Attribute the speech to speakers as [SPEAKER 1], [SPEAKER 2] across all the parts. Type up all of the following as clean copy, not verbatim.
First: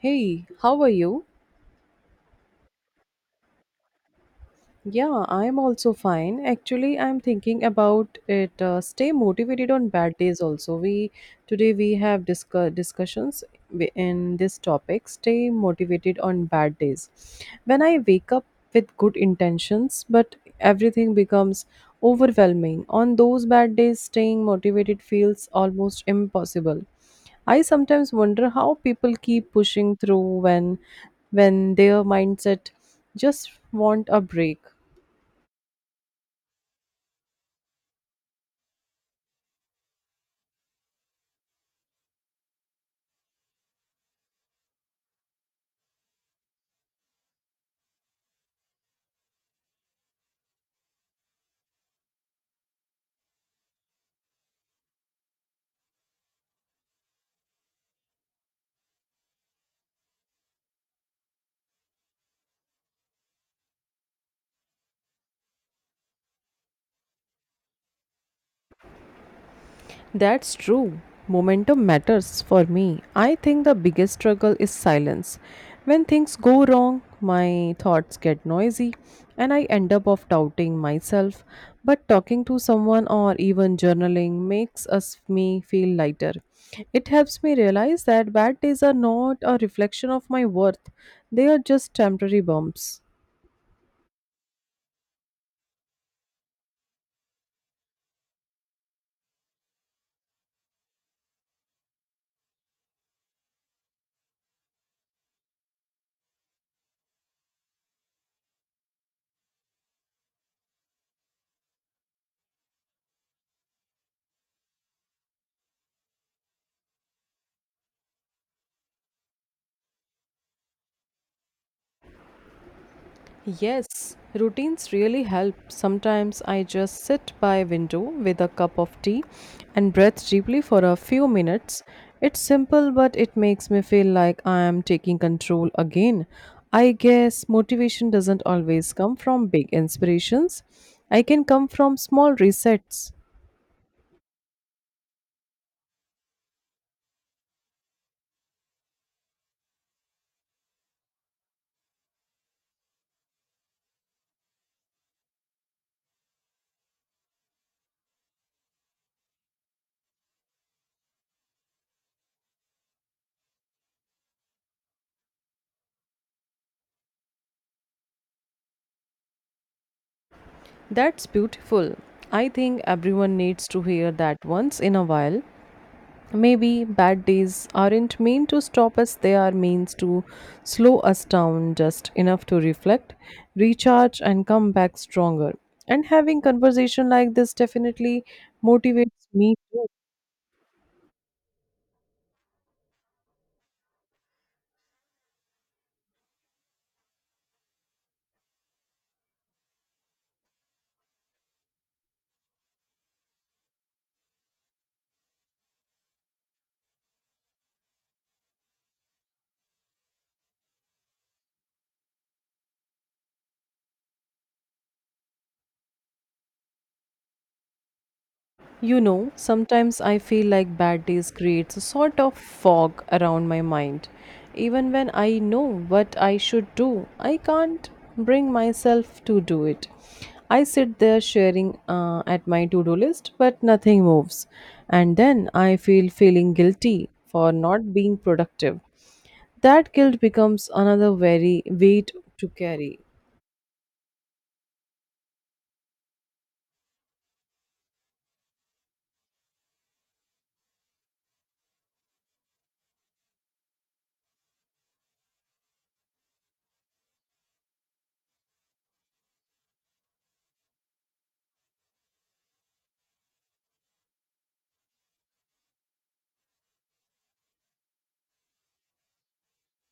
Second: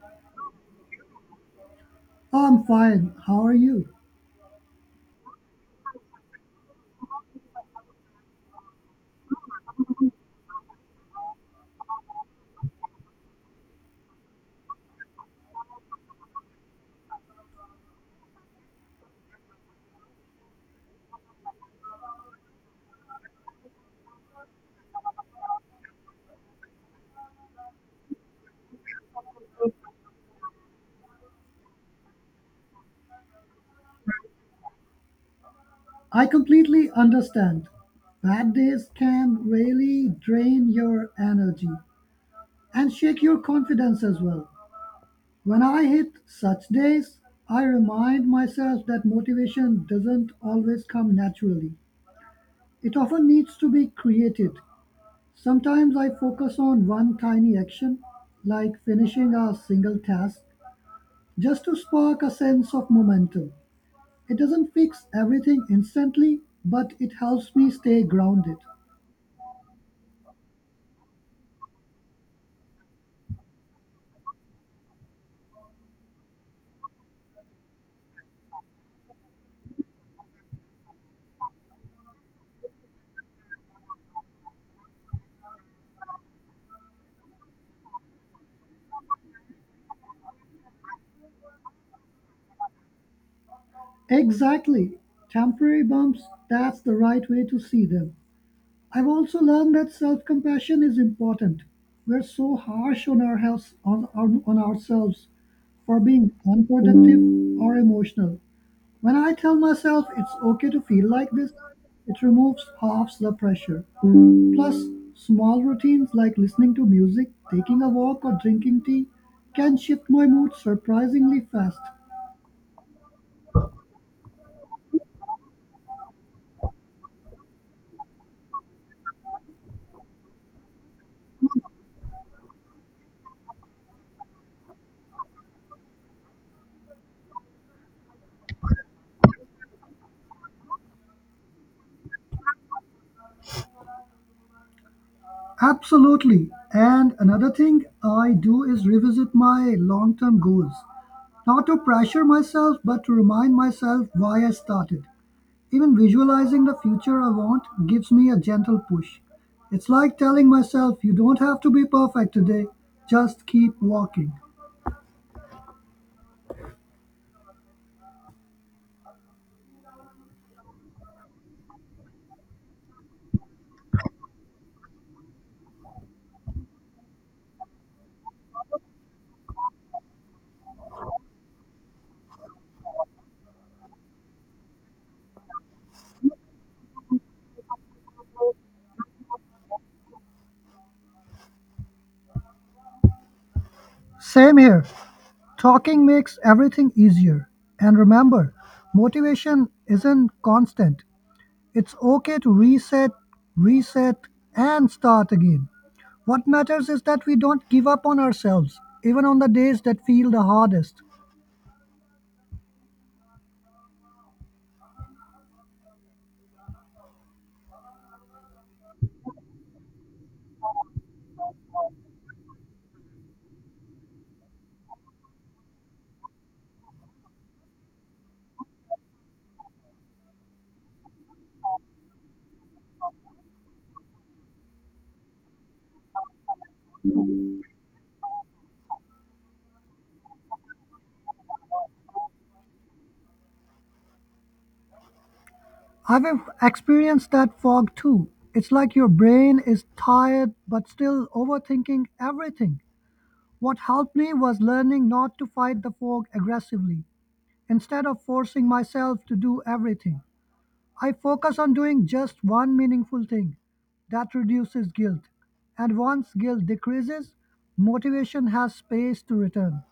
[SPEAKER 1] Hey, how are you?
[SPEAKER 2] I'm fine. How are you?
[SPEAKER 1] Yeah, I'm also fine. Actually, I'm thinking about it. Stay motivated on bad days. Also, we today we have discussions in this topic. Stay motivated on bad days. When I wake up with good intentions, but everything becomes overwhelming. On those bad days, staying motivated feels almost impossible. I sometimes wonder how people keep pushing through when their mindset just want a break.
[SPEAKER 2] I completely understand. Bad days can really drain your energy and shake your confidence as well. When I hit such days, I remind myself that motivation doesn't always come naturally. It often needs to be created. Sometimes I focus on one tiny action, like finishing a single task, just to spark a sense of momentum. It doesn't fix everything instantly, but it helps me stay grounded.
[SPEAKER 1] That's true. Momentum matters for me. I think the biggest struggle is silence. When things go wrong, my thoughts get noisy and I end up of doubting myself. But talking to someone or even journaling makes us me feel lighter. It helps me realize that bad days are not a reflection of my worth. They are just temporary bumps.
[SPEAKER 2] Exactly. Temporary bumps, that's the right way to see them. I've also learned that self-compassion is important. We're so harsh on our health, on ourselves for being unproductive or emotional. When I tell myself it's okay to feel like this, it removes half the pressure. Plus, small routines like listening to music, taking a walk, or drinking tea can shift my mood surprisingly fast.
[SPEAKER 1] Yes, routines really help. Sometimes I just sit by a window with a cup of tea and breathe deeply for a few minutes. It's simple, but it makes me feel like I am taking control again. I guess motivation doesn't always come from big inspirations, I can come from small resets.
[SPEAKER 2] Absolutely. And another thing I do is revisit my long term goals. Not to pressure myself, but to remind myself why I started. Even visualizing the future I want gives me a gentle push. It's like telling myself, you don't have to be perfect today, just keep walking.
[SPEAKER 1] That's beautiful. I think everyone needs to hear that once in a while. Maybe bad days aren't meant to stop us, they are means to slow us down just enough to reflect, recharge, and come back stronger. And having conversation like this definitely motivates me too.
[SPEAKER 2] Same here. Talking makes everything easier. And remember, motivation isn't constant. It's okay to reset, and start again. What matters is that we don't give up on ourselves, even on the days that feel the hardest.
[SPEAKER 1] You know, sometimes I feel like bad days creates a sort of fog around my mind. Even when I know what I should do, I can't bring myself to do it. I sit there sharing at my to-do list, but nothing moves. And then I feel feeling guilty for not being productive. That guilt becomes another very weight to carry.
[SPEAKER 2] I've experienced that fog too. It's like your brain is tired but still overthinking everything. What helped me was learning not to fight the fog aggressively, instead of forcing myself to do everything. I focus on doing just one meaningful thing that reduces guilt. And once guilt decreases, motivation has space to return.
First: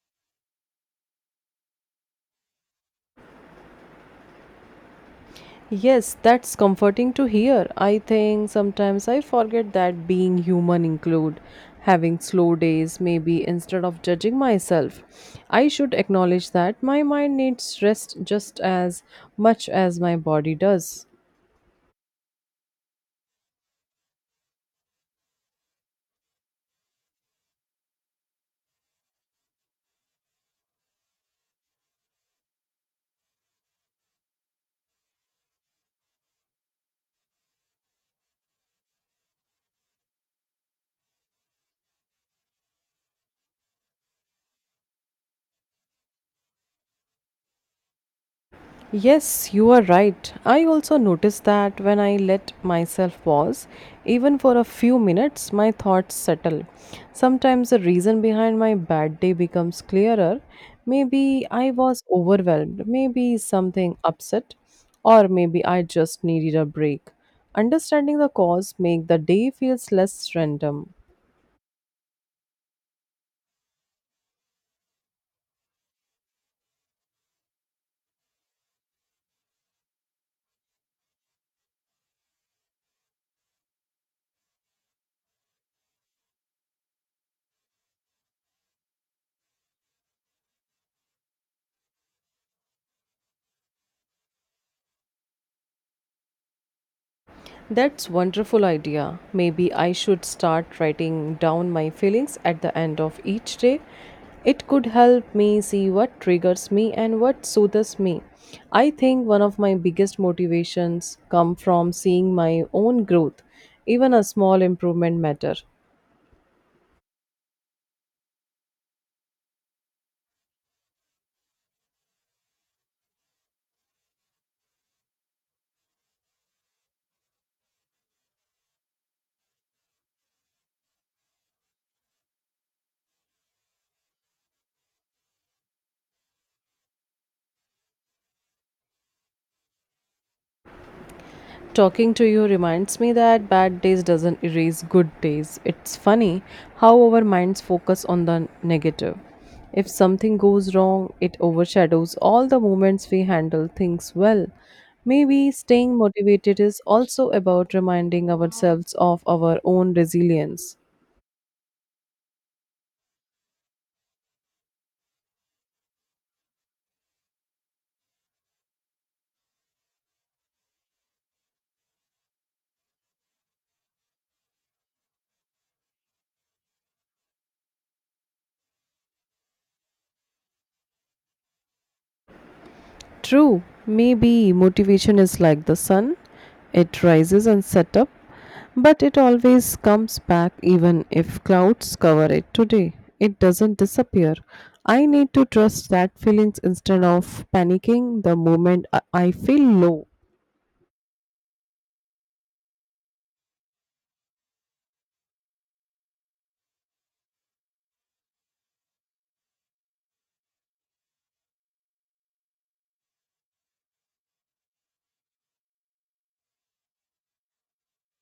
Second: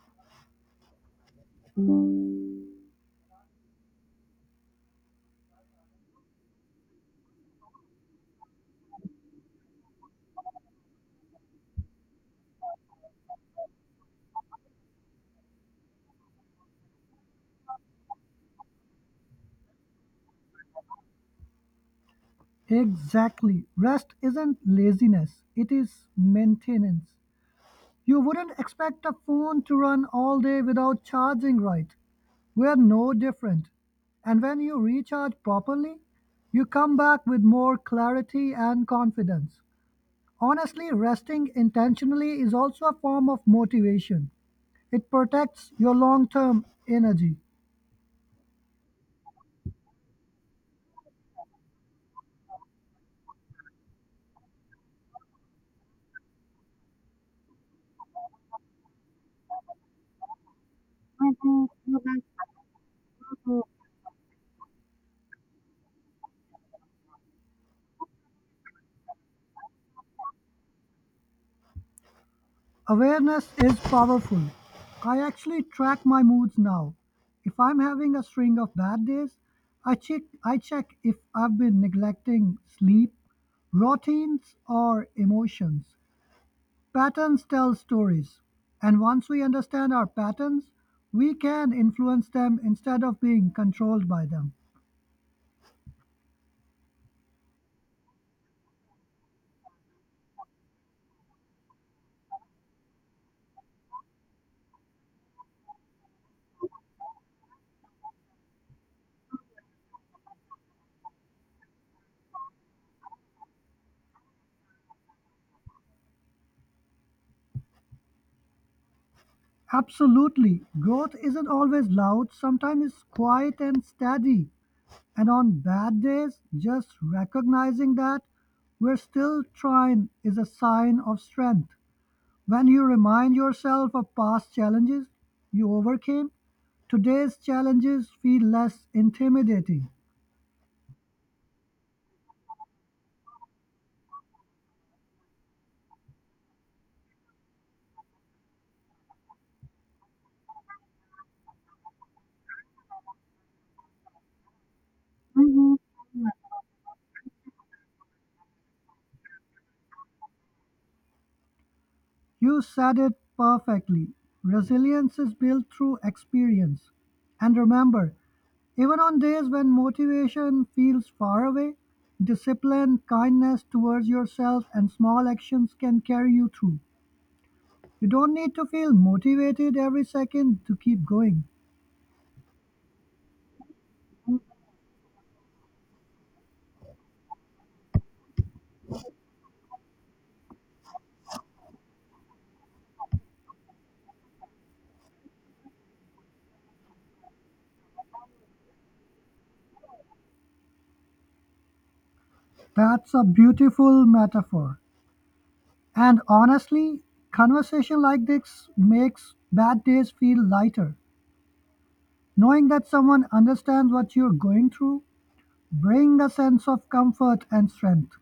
[SPEAKER 1] Yes, that's comforting to hear. I think sometimes I forget that being human include having slow days maybe instead of judging myself. I should acknowledge that my mind needs rest just as much as my body does.
[SPEAKER 2] Exactly. Rest isn't laziness, it is maintenance. You wouldn't expect a phone to run all day without charging right. We're no different. And when you recharge properly, you come back with more clarity and confidence. Honestly, resting intentionally is also a form of motivation. It protects your long-term energy.
[SPEAKER 1] Yes, you are right. I also noticed that when I let myself pause, even for a few minutes, my thoughts settle. Sometimes the reason behind my bad day becomes clearer. Maybe I was overwhelmed, maybe something upset, or maybe I just needed a break. Understanding the cause make the day feels less random.
[SPEAKER 2] Awareness is powerful. I actually track my moods now. If I'm having a string of bad days, I check if I've been neglecting sleep, routines or emotions. Patterns tell stories, and once we understand our patterns, we can influence them instead of being controlled by them.
[SPEAKER 1] That's wonderful idea. Maybe I should start writing down my feelings at the end of each day. It could help me see what triggers me and what soothes me. I think one of my biggest motivations come from seeing my own growth. Even a small improvement matter.
[SPEAKER 2] Absolutely. Growth isn't always loud, sometimes it's quiet and steady. And on bad days, just recognizing that we're still trying is a sign of strength. When you remind yourself of past challenges you overcame, today's challenges feel less intimidating.
[SPEAKER 1] Talking to you reminds me that bad days doesn't erase good days. It's funny how our minds focus on the negative. If something goes wrong, it overshadows all the moments we handle things well. Maybe staying motivated is also about reminding ourselves of our own resilience.
[SPEAKER 2] You said it perfectly. Resilience is built through experience. And remember, even on days when motivation feels far away, discipline, kindness towards yourself, and small actions can carry you through. You don't need to feel motivated every second to keep going.
[SPEAKER 1] True, maybe motivation is like the sun. It rises and sets up, but it always comes back even if clouds cover it today. It doesn't disappear. I need to trust that feelings instead of panicking the moment I feel low.
[SPEAKER 2] That's a beautiful metaphor. And honestly, conversation like this makes bad days feel lighter. Knowing that someone understands what you're going through brings a sense of comfort and strength.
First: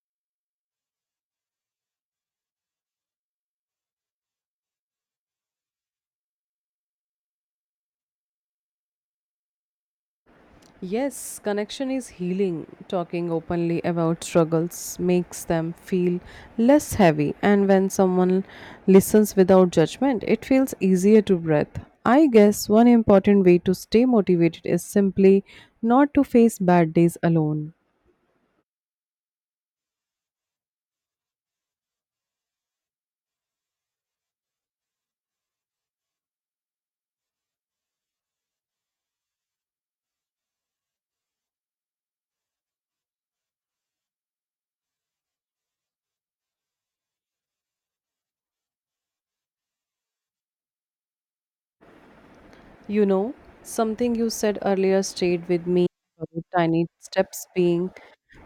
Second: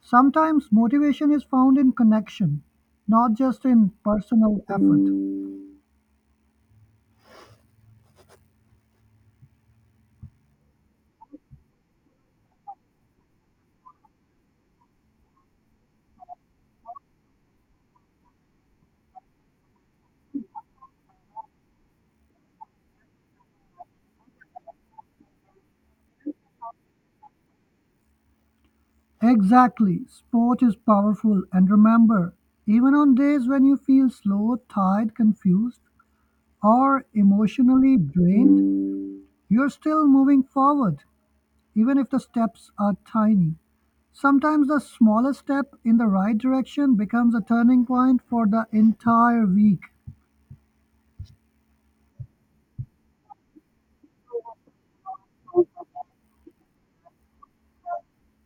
[SPEAKER 2] Sometimes motivation is found in connection, not just in personal effort.
[SPEAKER 1] Yes, connection is healing. Talking openly about struggles makes them feel less heavy, and when someone listens without judgment, it feels easier to breathe. I guess one important way to stay motivated is simply not to face bad days alone.
[SPEAKER 2] Exactly. Sport is powerful. And remember, even on days when you feel slow, tired, confused, or emotionally drained, you're still moving forward, even if the steps are tiny. Sometimes the smallest step in the right direction becomes a turning point for the entire week.
[SPEAKER 1] You know, something you said earlier stayed with me about tiny steps being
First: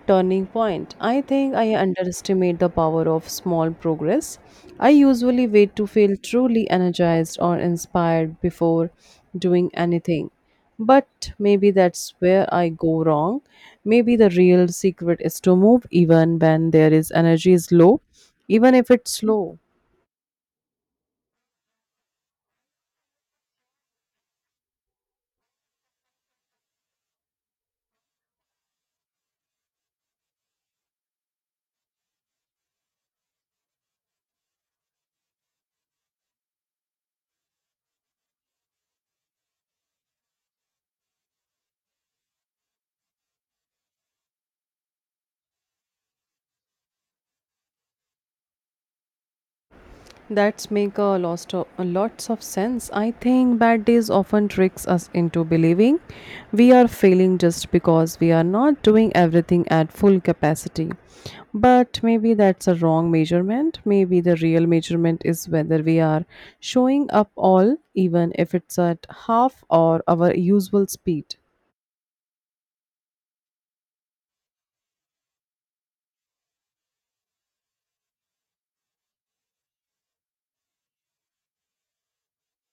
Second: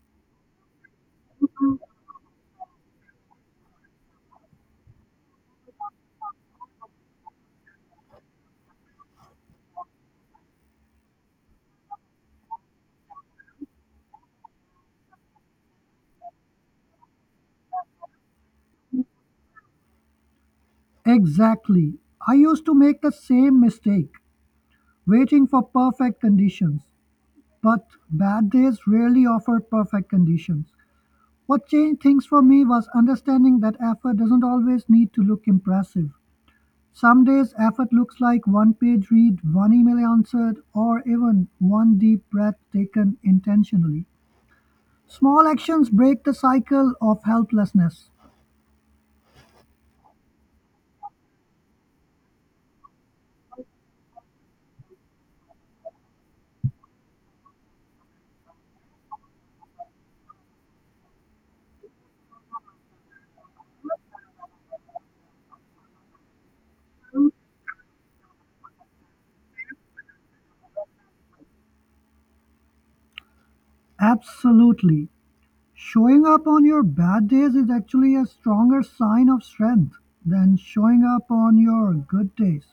[SPEAKER 1] turning point. I think I underestimate the power of small progress. I usually wait to feel truly energized or inspired before doing anything. But maybe that's where I go wrong. Maybe the real secret is to move even when there is energy is low, even if it's slow.
[SPEAKER 2] Exactly. I used to make the same mistake, waiting for perfect conditions. But bad days rarely offer perfect conditions. What changed things for me was understanding that effort doesn't always need to look impressive. Some days effort looks like one page read, one email answered, or even one deep breath taken intentionally. Small actions break the cycle of helplessness.
[SPEAKER 1] That's make a lot of lots of sense. I think bad days often tricks us into believing we are failing just because we are not doing everything at full capacity. But maybe that's a wrong measurement. Maybe the real measurement is whether we are showing up all, even if it's at half or our usual speed.
[SPEAKER 2] Absolutely. Showing up on your bad days is actually a stronger sign of strength than showing up on your good days.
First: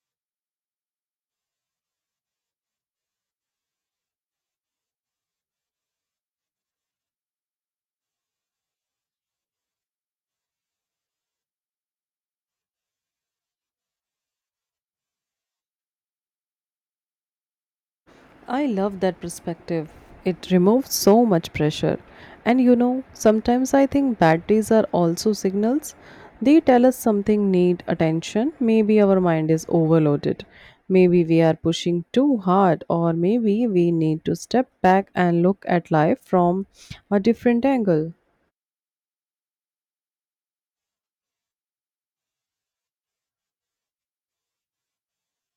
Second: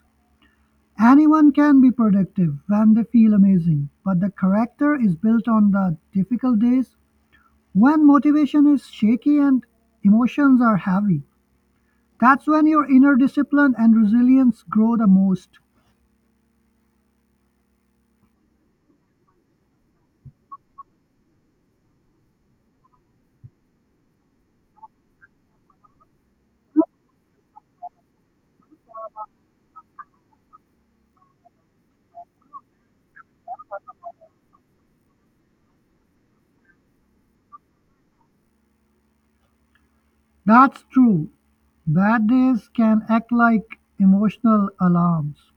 [SPEAKER 2] Anyone can be productive when they feel amazing, but the character is built on the difficult days when motivation is shaky and emotions are heavy. That's when your inner discipline and resilience grow the most.
[SPEAKER 1] I love that perspective. It removes so much pressure. And you know, sometimes I think bad days are also signals. They tell us something need attention. Maybe our mind is overloaded. Maybe we are pushing too hard, or maybe we need to step back and look at life from a different angle.
[SPEAKER 2] That's true. Bad days can act like emotional alarms.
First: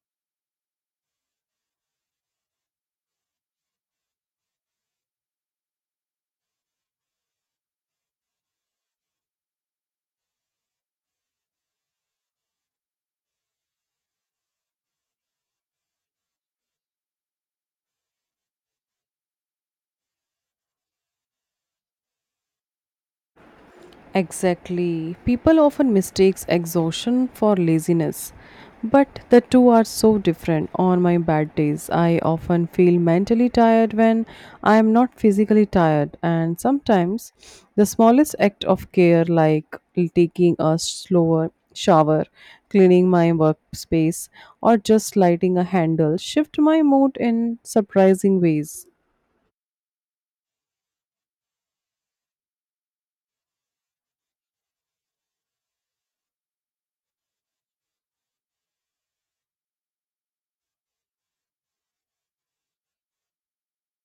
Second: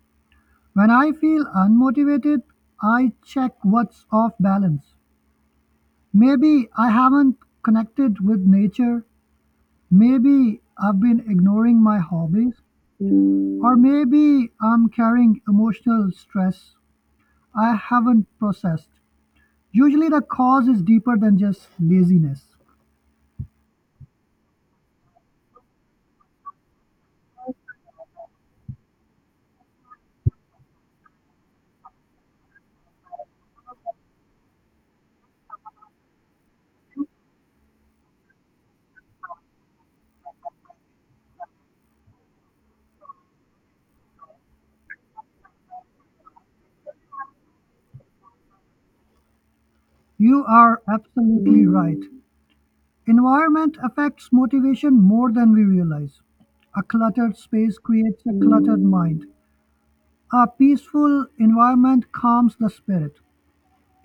[SPEAKER 2] When I feel unmotivated, I check what's off balance. Maybe I haven't connected with nature. Maybe I've been ignoring my hobbies. Or maybe I'm carrying emotional stress I haven't processed. Usually, the cause is deeper than just laziness.
[SPEAKER 1] Exactly. People often mistakes exhaustion for laziness, but the two are so different. On my bad days, I often feel mentally tired when I am not physically tired, and sometimes the smallest act of care like taking a slower shower, cleaning my workspace, or just lighting a handle shift my mood in surprising ways.
[SPEAKER 2] You are absolutely right. Environment affects motivation more than we realize. A cluttered space creates a cluttered mind. A peaceful environment calms the spirit.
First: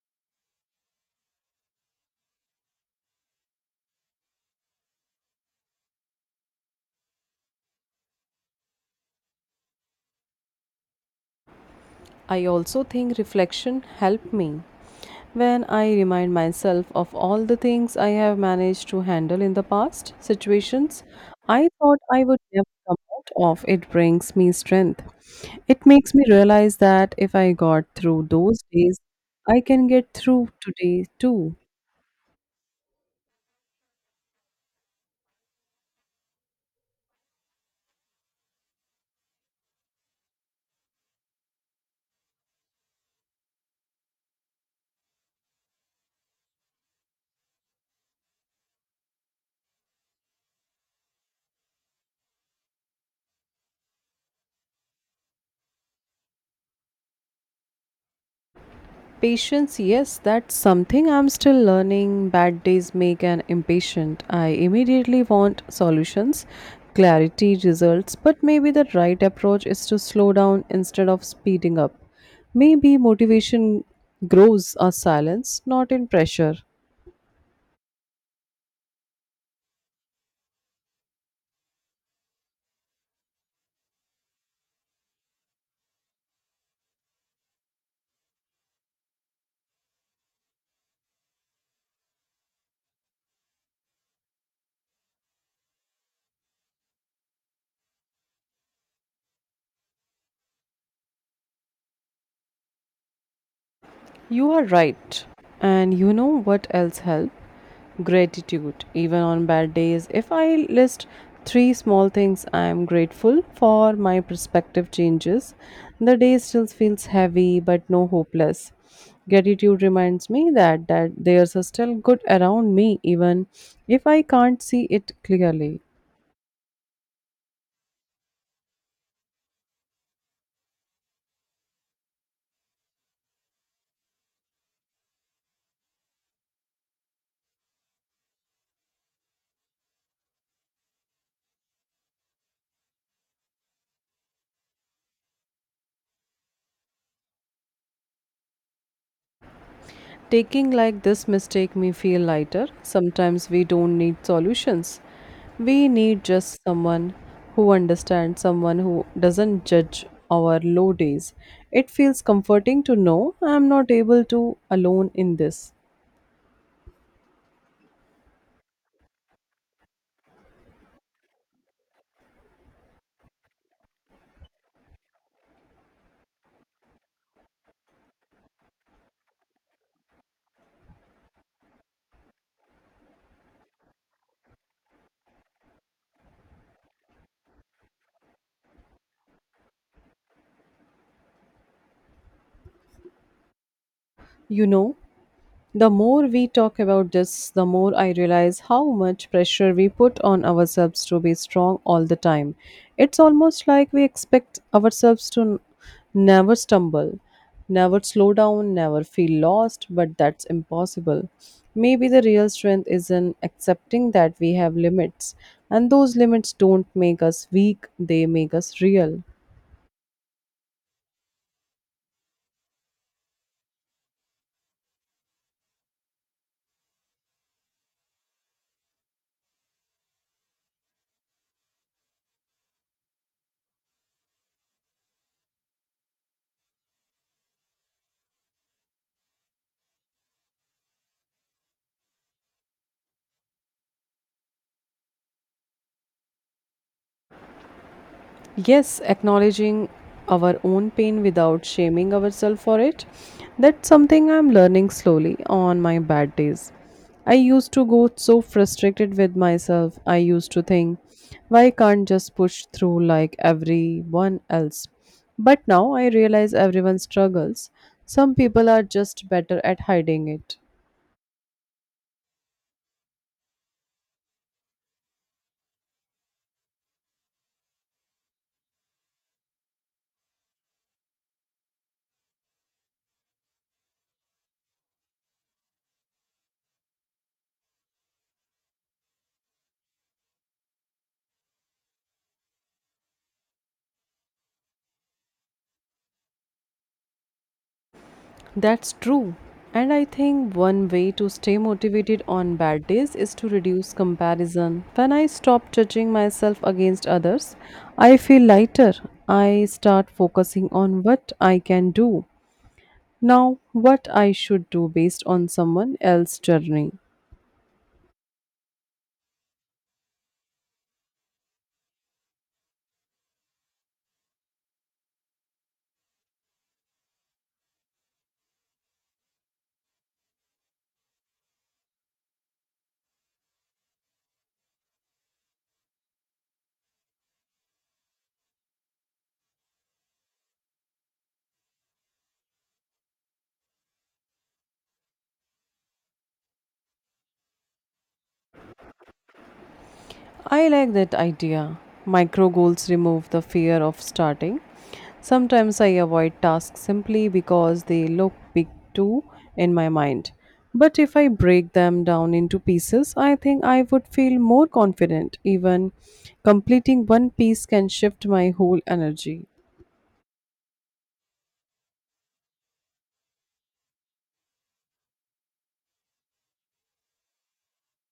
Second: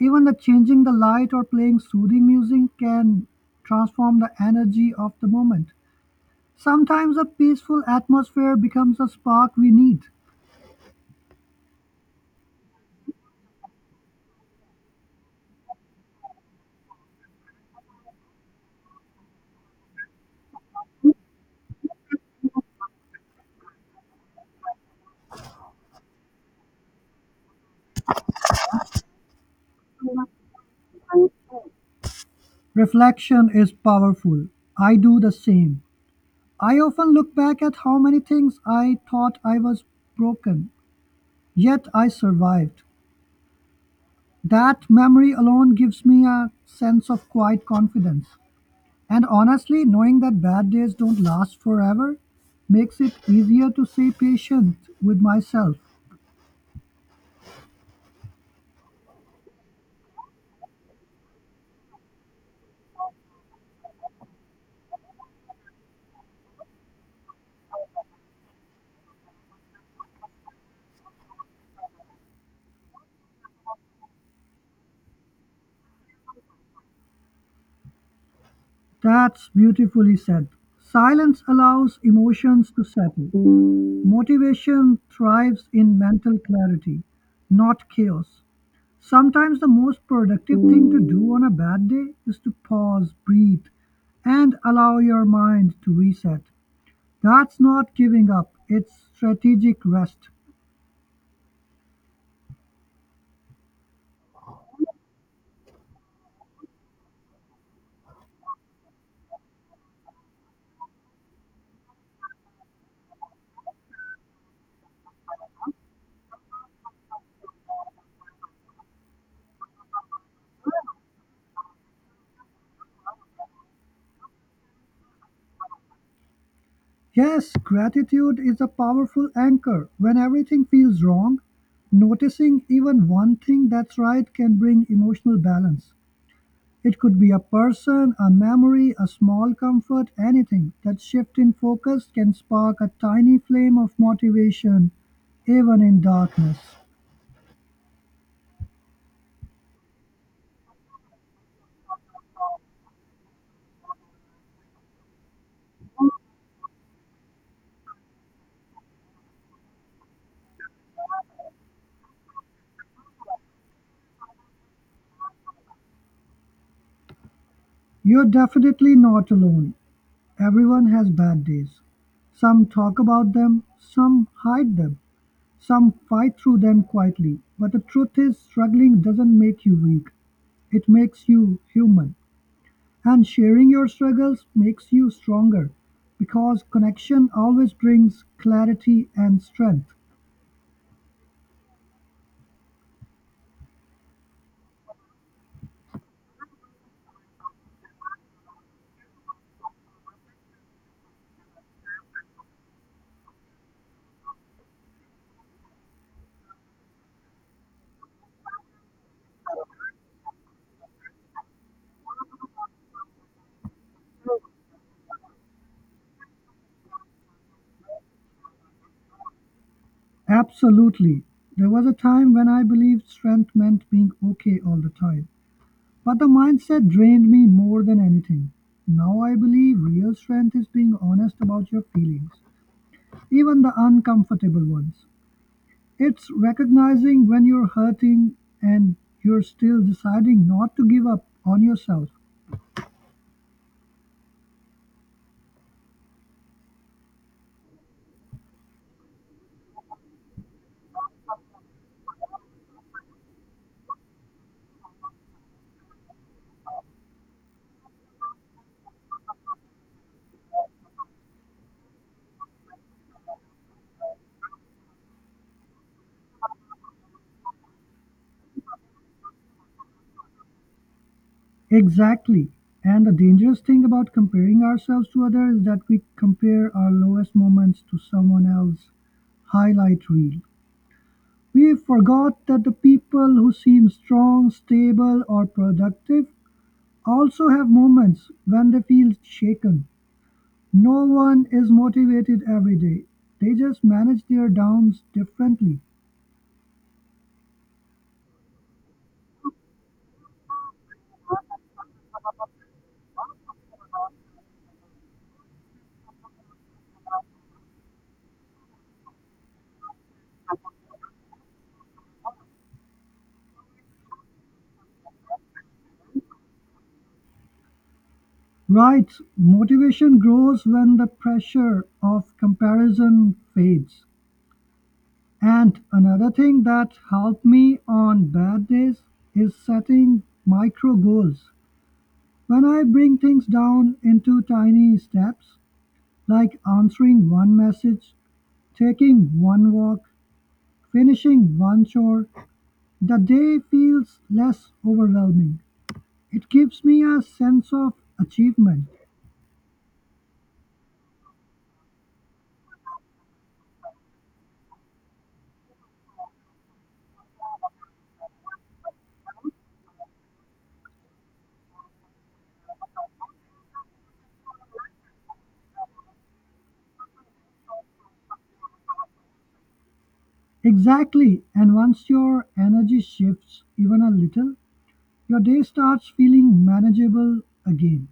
[SPEAKER 2] Even the changing the light or playing soothing music can transform the energy of the moment. Sometimes a peaceful atmosphere becomes a spark we need.
[SPEAKER 1] I also think reflection helped me. When I remind myself of all the things I have managed to handle in the past, situations I thought I would never come out of, it brings me strength. It makes me realize that if I got through those days, I can get through today too.
[SPEAKER 2] Reflection is powerful. I do the same. I often look back at how many things I thought I was broken, yet I survived. That memory alone gives me a sense of quiet confidence. And honestly, knowing that bad days don't last forever makes it easier to stay patient with myself.
[SPEAKER 1] Patience, yes, that's something I'm still learning. Bad days make an impatient. I immediately want solutions, clarity, results, but maybe the right approach is to slow down instead of speeding up. Maybe motivation grows our silence, not in pressure.
[SPEAKER 2] That's beautifully said. Silence allows emotions to settle. Motivation thrives in mental clarity, not chaos. Sometimes the most productive thing to do on a bad day is to pause, breathe, and allow your mind to reset. That's not giving up, it's strategic rest.
[SPEAKER 1] You are right. And you know what else helps? Gratitude. Even on bad days, if I list three small things I am grateful for, my perspective changes. The day still feels heavy but no hopeless. Gratitude reminds me that there's a still good around me even if I can't see it clearly.
[SPEAKER 2] Yes, gratitude is a powerful anchor. When everything feels wrong, noticing even one thing that's right can bring emotional balance. It could be a person, a memory, a small comfort, anything. That shift in focus can spark a tiny flame of motivation, even in darkness.
[SPEAKER 1] Taking like this mistake me feel lighter. Sometimes we don't need solutions. We need just someone who understands, someone who doesn't judge our low days. It feels comforting to know I am not able to alone in this.
[SPEAKER 2] You're definitely not alone. Everyone has bad days. Some talk about them, some hide them. Some fight through them quietly, but the truth is struggling doesn't make you weak, it makes you human. And sharing your struggles makes you stronger because connection always brings clarity and strength.
[SPEAKER 1] You know, the more we talk about this, the more I realize how much pressure we put on ourselves to be strong all the time. It's almost like we expect ourselves to never stumble, never slow down, never feel lost, but that's impossible. Maybe the real strength is in accepting that we have limits, and those limits don't make us weak, they make us real.
[SPEAKER 2] Absolutely. There was a time when I believed strength meant being okay all the time, but the mindset drained me more than anything. Now I believe real strength is being honest about your feelings, even the uncomfortable ones. It's recognizing when you're hurting and you're still deciding not to give up on yourself.
[SPEAKER 1] Yes, acknowledging our own pain without shaming ourselves for it. That's something I'm learning slowly on my bad days. I used to go so frustrated with myself. I used to think, why can't just push through like everyone else? But now I realize everyone struggles. Some people are just better at hiding it.
[SPEAKER 2] Exactly. And the dangerous thing about comparing ourselves to others is that we compare our lowest moments to someone else's highlight reel. We forgot that the people who seem strong, stable, or productive also have moments when they feel shaken. No one is motivated every day, they just manage their downs differently.
[SPEAKER 1] That's true. And I think one way to stay motivated on bad days is to reduce comparison. When I stop judging myself against others, I feel lighter. I start focusing on what I can do. Now, what I should do based on someone else's journey.
[SPEAKER 2] Right, motivation grows when the pressure of comparison fades. And another thing that helped me on bad days is setting micro goals. When I bring things down into tiny steps, like answering one message, taking one walk, finishing one chore, the day feels less overwhelming. It gives me a sense of achievement.
[SPEAKER 1] I like that idea. Micro goals remove the fear of starting. Sometimes I avoid tasks simply because they look big too in my mind. But if I break them down into pieces, I think I would feel more confident. Even completing one piece can shift my whole energy.
[SPEAKER 2] Exactly, and once your energy shifts even a little, your day starts feeling manageable again.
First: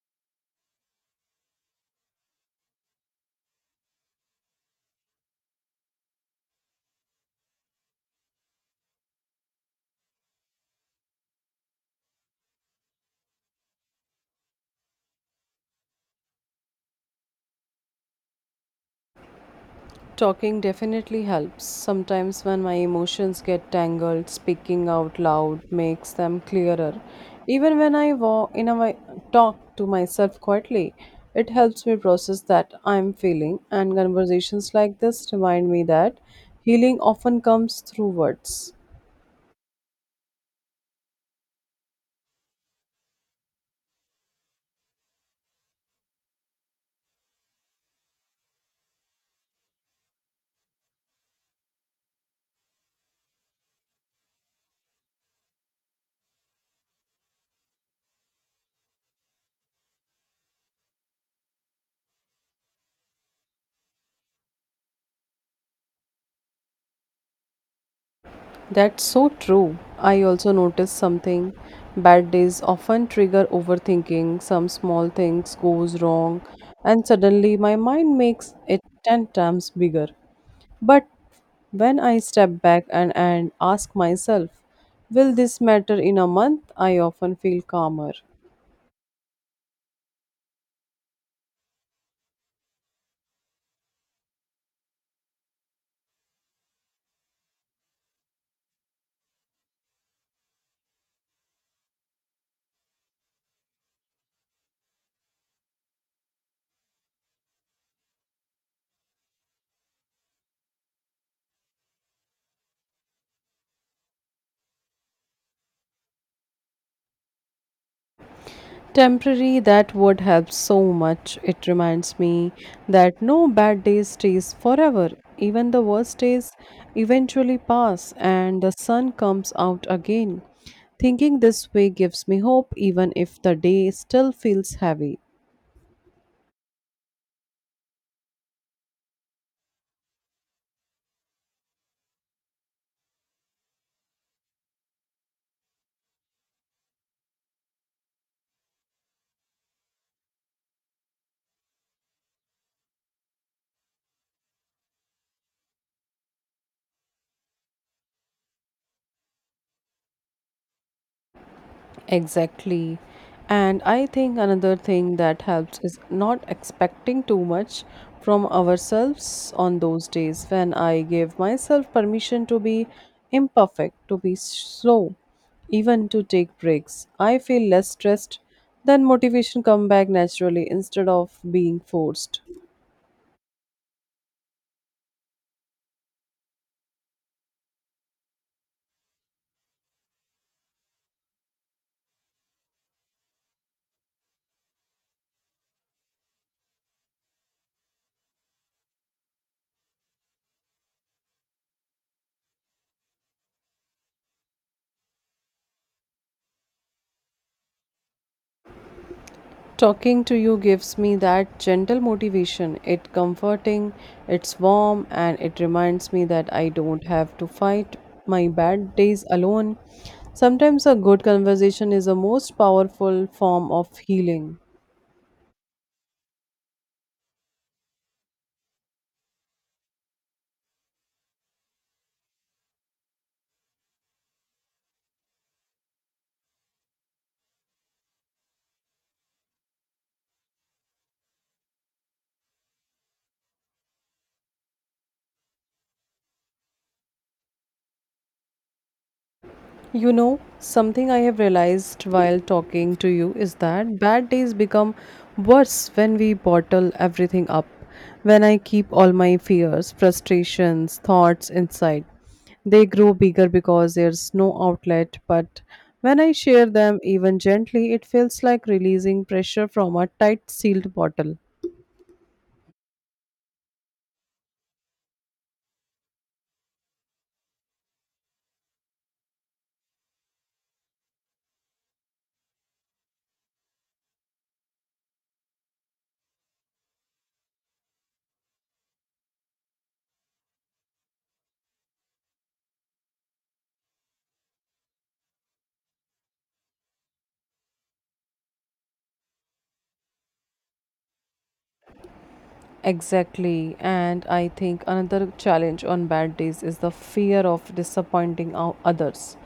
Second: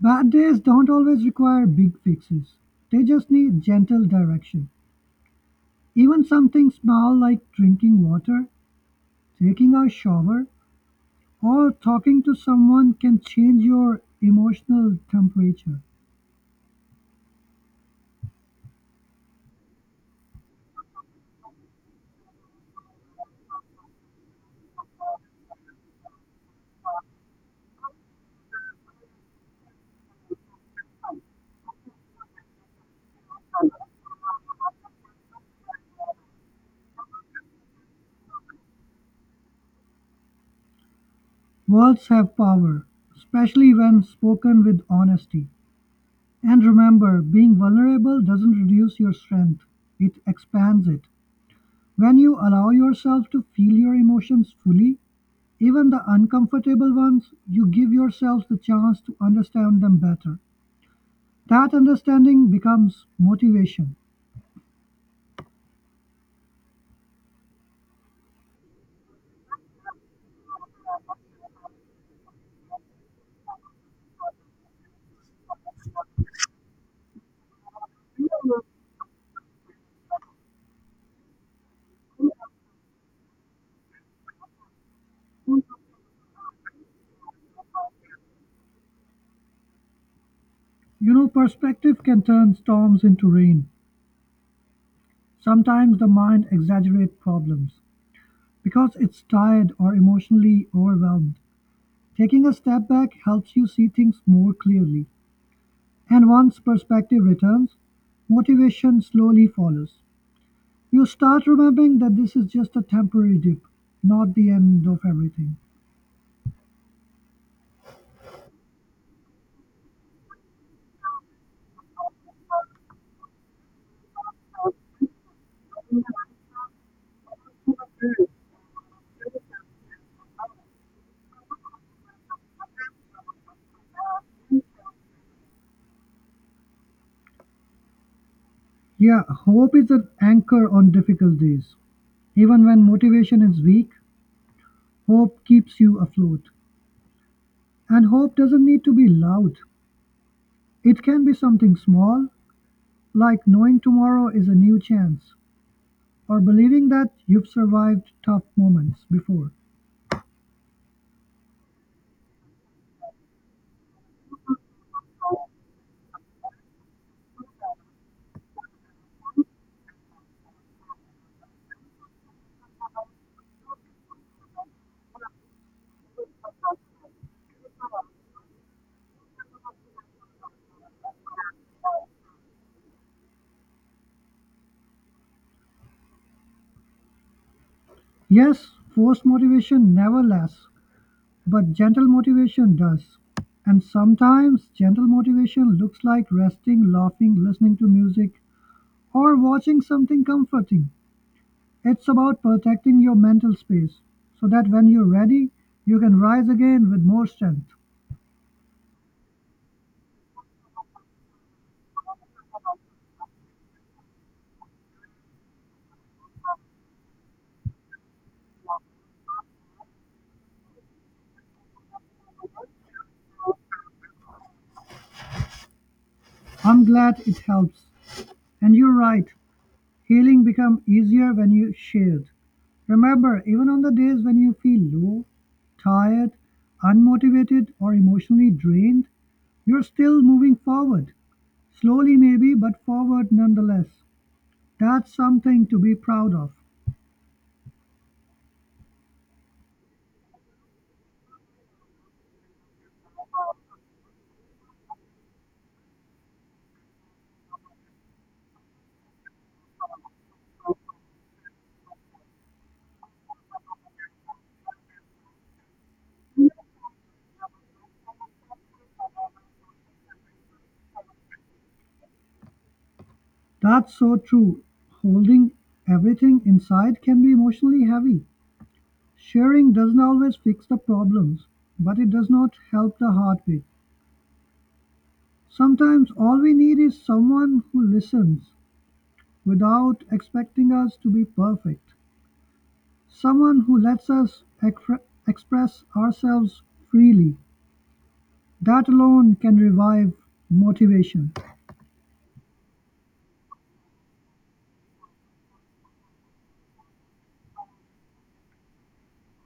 [SPEAKER 2] Bad days don't always require big fixes, they just need gentle direction. Even something small like drinking water, taking a shower, or talking to someone can change your emotional temperature.
[SPEAKER 1] Talking definitely helps. Sometimes, when my emotions get tangled, speaking out loud makes them clearer. Even when I walk in a way, talk to myself quietly, it helps me process that I'm feeling. And conversations like this remind me that healing often comes through words.
[SPEAKER 2] Words have power, especially when spoken with honesty. And remember, being vulnerable doesn't reduce your strength, it expands it. When you allow yourself to feel your emotions fully, even the uncomfortable ones, you give yourself the chance to understand them better. That understanding becomes motivation.
[SPEAKER 1] That's so true. I also noticed something. Bad days often trigger overthinking. Some small things goes wrong and suddenly my mind makes it 10 times bigger. But when I step back and ask myself, will this matter in a month? I often feel calmer.
[SPEAKER 2] You know, perspective can turn storms into rain. Sometimes the mind exaggerates problems because it's tired or emotionally overwhelmed. Taking a step back helps you see things more clearly. And once perspective returns, motivation slowly follows. You start remembering that this is just a temporary dip, not the end of everything.
[SPEAKER 1] Temporary, that word helps so much. It reminds me that no bad day stays forever. Even the worst days eventually pass and the sun comes out again. Thinking this way gives me hope, even if the day still feels heavy.
[SPEAKER 2] Yeah, hope is an anchor on difficult days. Even when motivation is weak, hope keeps you afloat. And hope doesn't need to be loud, it can be something small, like knowing tomorrow is a new chance, or believing that you've survived tough moments before.
[SPEAKER 1] Exactly. And I think another thing that helps is not expecting too much from ourselves on those days when I give myself permission to be imperfect, to be slow, even to take breaks. I feel less stressed, then motivation come back naturally instead of being forced.
[SPEAKER 2] Yes, forced motivation never lasts, But gentle motivation does. And sometimes gentle motivation looks like resting, laughing, listening to music, or watching something comforting. It's about protecting your mental space so that when you're ready, you can rise again with more strength.
[SPEAKER 1] Talking to you gives me that gentle motivation. It's comforting, it's warm, and it reminds me that I don't have to fight my bad days alone. Sometimes a good conversation is the most powerful form of healing.
[SPEAKER 2] I'm glad it helps. And you're right, healing becomes easier when you shared. Remember, even on the days when you feel low, tired, unmotivated, or emotionally drained, you're still moving forward. Slowly maybe, but forward nonetheless. That's something to be proud of.
[SPEAKER 1] You know, something I have realized while talking to you is that bad days become worse when we bottle everything up. When I keep all my fears, frustrations, thoughts inside, they grow bigger because there's no outlet. But when I share them, even gently, it feels like releasing pressure from a tight sealed bottle.
[SPEAKER 2] That's so true. Holding everything inside can be emotionally heavy. Sharing doesn't always fix the problems, but it does not help the heartbeat. Sometimes all we need is someone who listens without expecting us to be perfect, someone who lets us express ourselves freely. That alone can revive motivation.
[SPEAKER 1] Exactly. And I think another challenge on bad days is the fear of disappointing others,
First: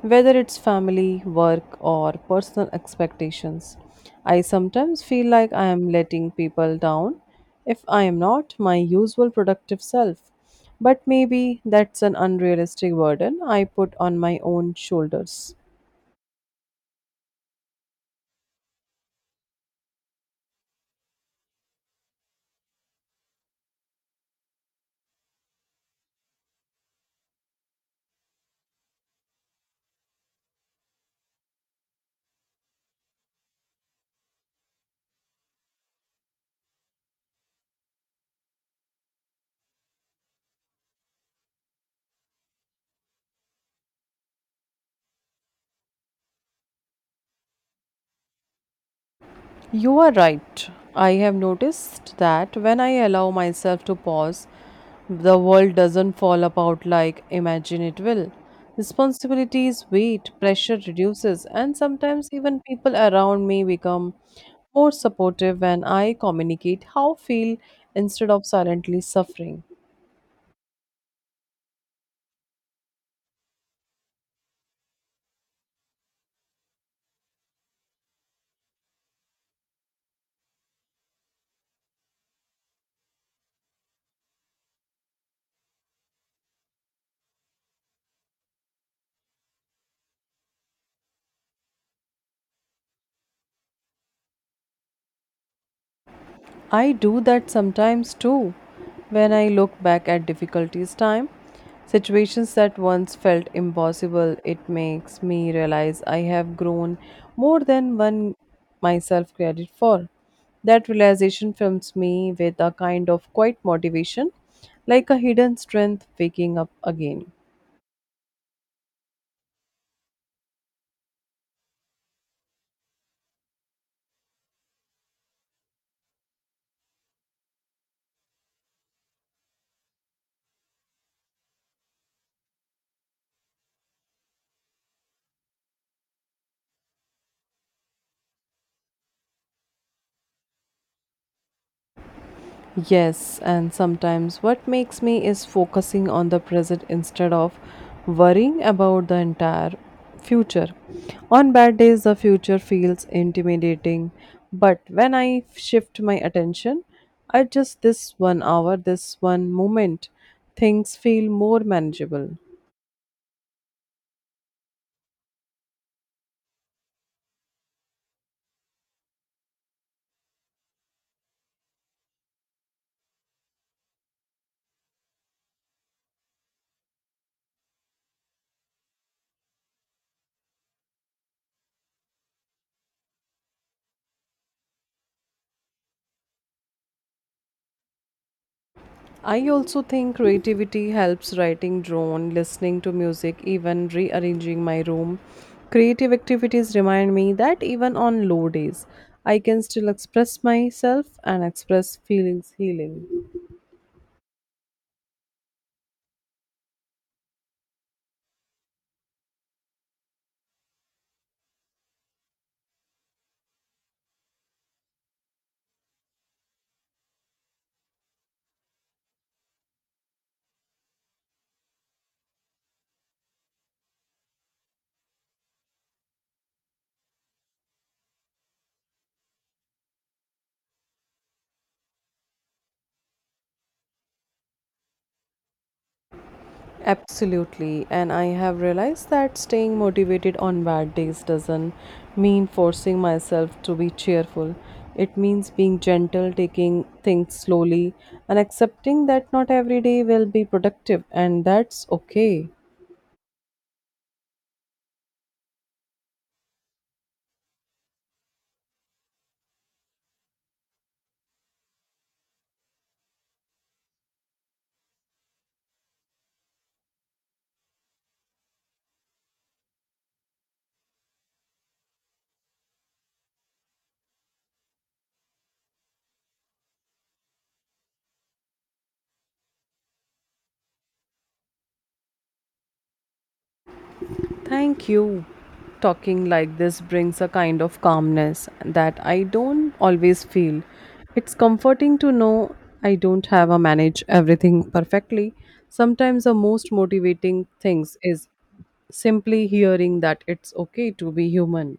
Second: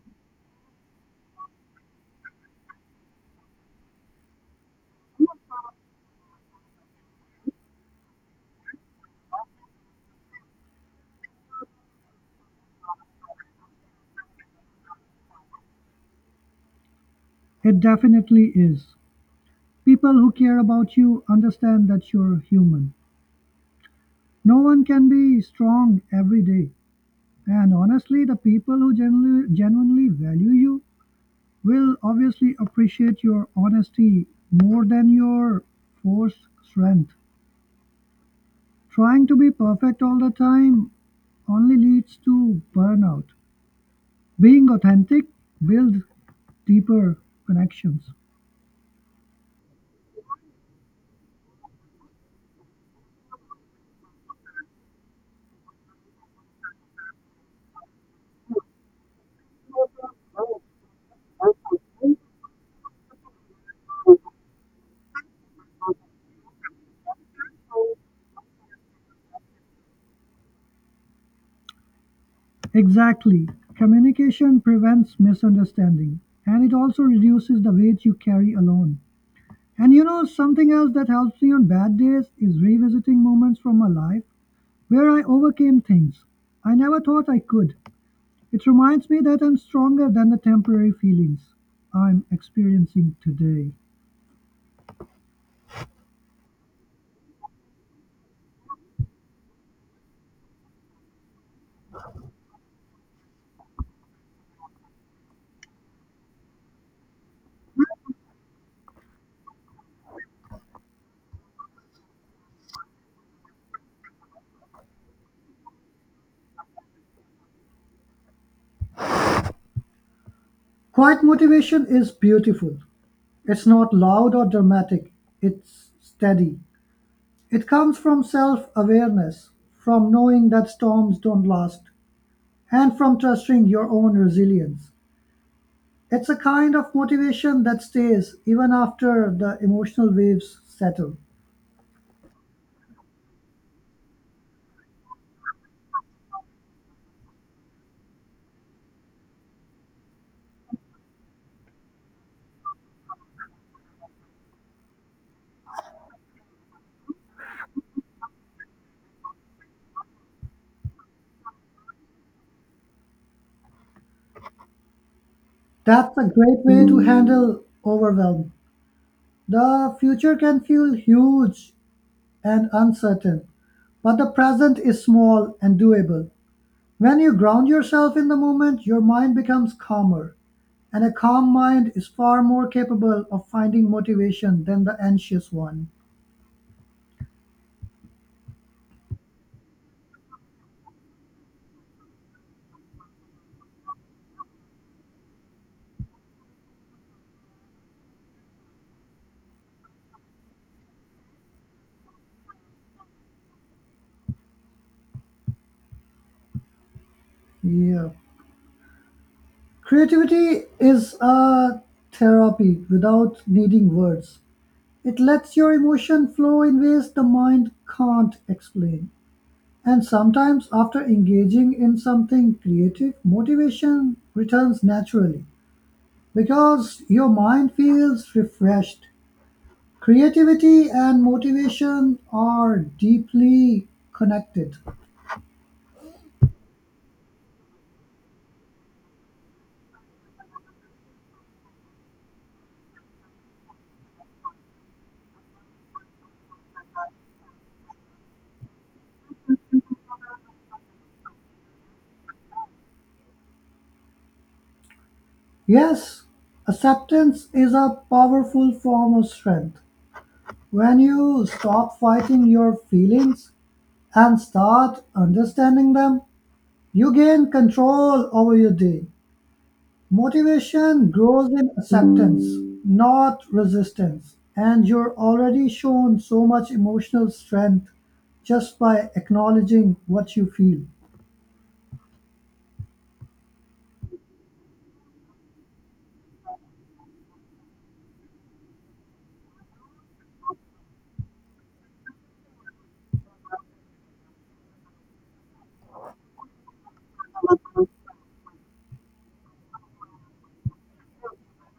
[SPEAKER 1] whether it's family, work, or personal expectations. I sometimes feel like I am letting people down if I am not my usual productive self. But maybe that's an unrealistic burden I put on my own shoulders.
[SPEAKER 2] It definitely is. People who care about you understand that you're human. No one can be strong every day. And honestly, the people who genuinely value you will obviously appreciate your honesty more than your forced strength. Trying to be perfect all the time only leads to burnout. Being authentic builds deeper connections.
[SPEAKER 1] You are right. I have noticed that when I allow myself to pause, the world doesn't fall apart like imagine it will. Responsibilities weight, pressure reduces, and sometimes even people around me become more supportive when I communicate how I feel instead of silently suffering.
[SPEAKER 2] Exactly, communication prevents misunderstanding and it also reduces the weight you carry alone. And you know, something else that helps me on bad days is revisiting moments from my life where I overcame things I never thought I could. It reminds me that I'm stronger than the temporary feelings I'm experiencing today.
[SPEAKER 1] I do that sometimes too. When I look back at difficulties time, situations that once felt impossible, it makes me realize I have grown more than one myself credit for. That realization fills me with a kind of quiet motivation, like a hidden strength waking up again.
[SPEAKER 2] Quiet motivation is beautiful. It's not loud or dramatic, it's steady. It comes from self-awareness, from knowing that storms don't last, and from trusting your own resilience. It's a kind of motivation that stays even after the emotional waves settle.
[SPEAKER 1] Yes, and sometimes what makes me is focusing on the present instead of worrying about the entire future. On bad days, the future feels intimidating, but when I shift my attention, I just this one hour, this one moment, things feel more manageable.
[SPEAKER 2] That's a great way to handle overwhelm. The future can feel huge and uncertain, but the present is small and doable. When you ground yourself in the moment, your mind becomes calmer. And a calm mind is far more capable of finding motivation than the anxious one.
[SPEAKER 1] I also think creativity helps writing drone, listening to music, even rearranging my room. Creative activities remind me that even on low days, I can still express myself and express feelings healing.
[SPEAKER 2] Yeah. Creativity is a therapy without needing words. It lets your emotion flow in ways the mind can't explain. And sometimes, after engaging in something creative, motivation returns naturally because your mind feels refreshed. Creativity and motivation are deeply connected.
[SPEAKER 1] Absolutely, and I have realized that staying motivated on bad days doesn't mean forcing myself to be cheerful. It means being gentle, taking things slowly, and accepting that not every day will be productive, and that's okay.
[SPEAKER 2] Yes, acceptance is a powerful form of strength. When you stop fighting your feelings and start understanding them, you gain control over your day. Motivation grows in acceptance, not resistance. And you're already shown so much emotional strength just by acknowledging what you feel.
[SPEAKER 1] Thank you. Talking like this brings a kind of calmness that I don't always feel. It's comforting to know I don't have a manage everything perfectly. Sometimes the most motivating things is simply hearing that it's okay to be human.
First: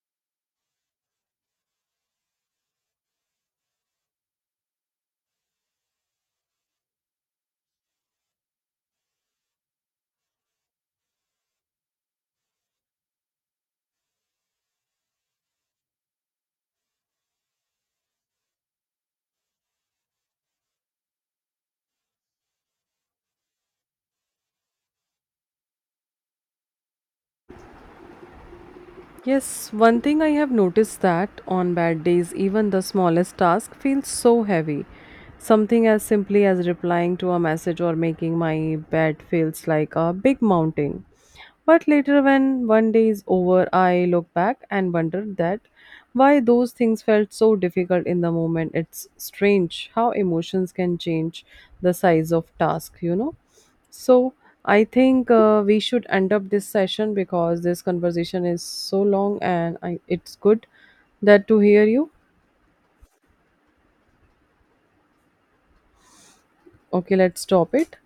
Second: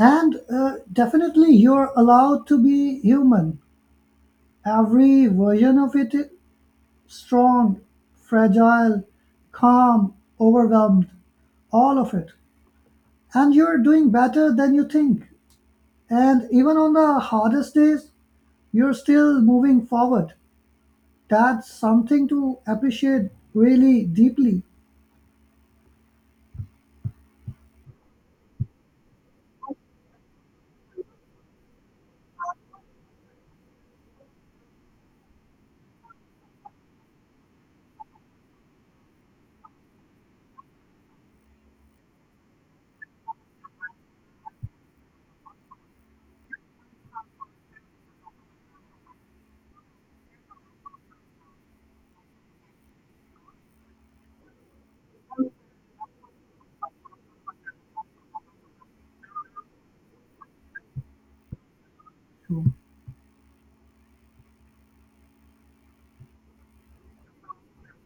[SPEAKER 2] And definitely, you're allowed to be human. Every version of it Strong, fragile, calm, overwhelmed, all of it. And you're doing better than you think. And even on the hardest days, you're still moving forward. That's something to appreciate really deeply.
[SPEAKER 1] Yes, one thing I have noticed that on bad days, even the smallest task feels so heavy. Something as simply as replying to a message or making my bed feels like a big mountain. But later, when one day is over, I look back and wonder that why those things felt so difficult in the moment. It's strange how emotions can change the size of task, you know. So I think we should end up this session because this conversation is so long and I, it's good that to hear you. Okay, let's stop it.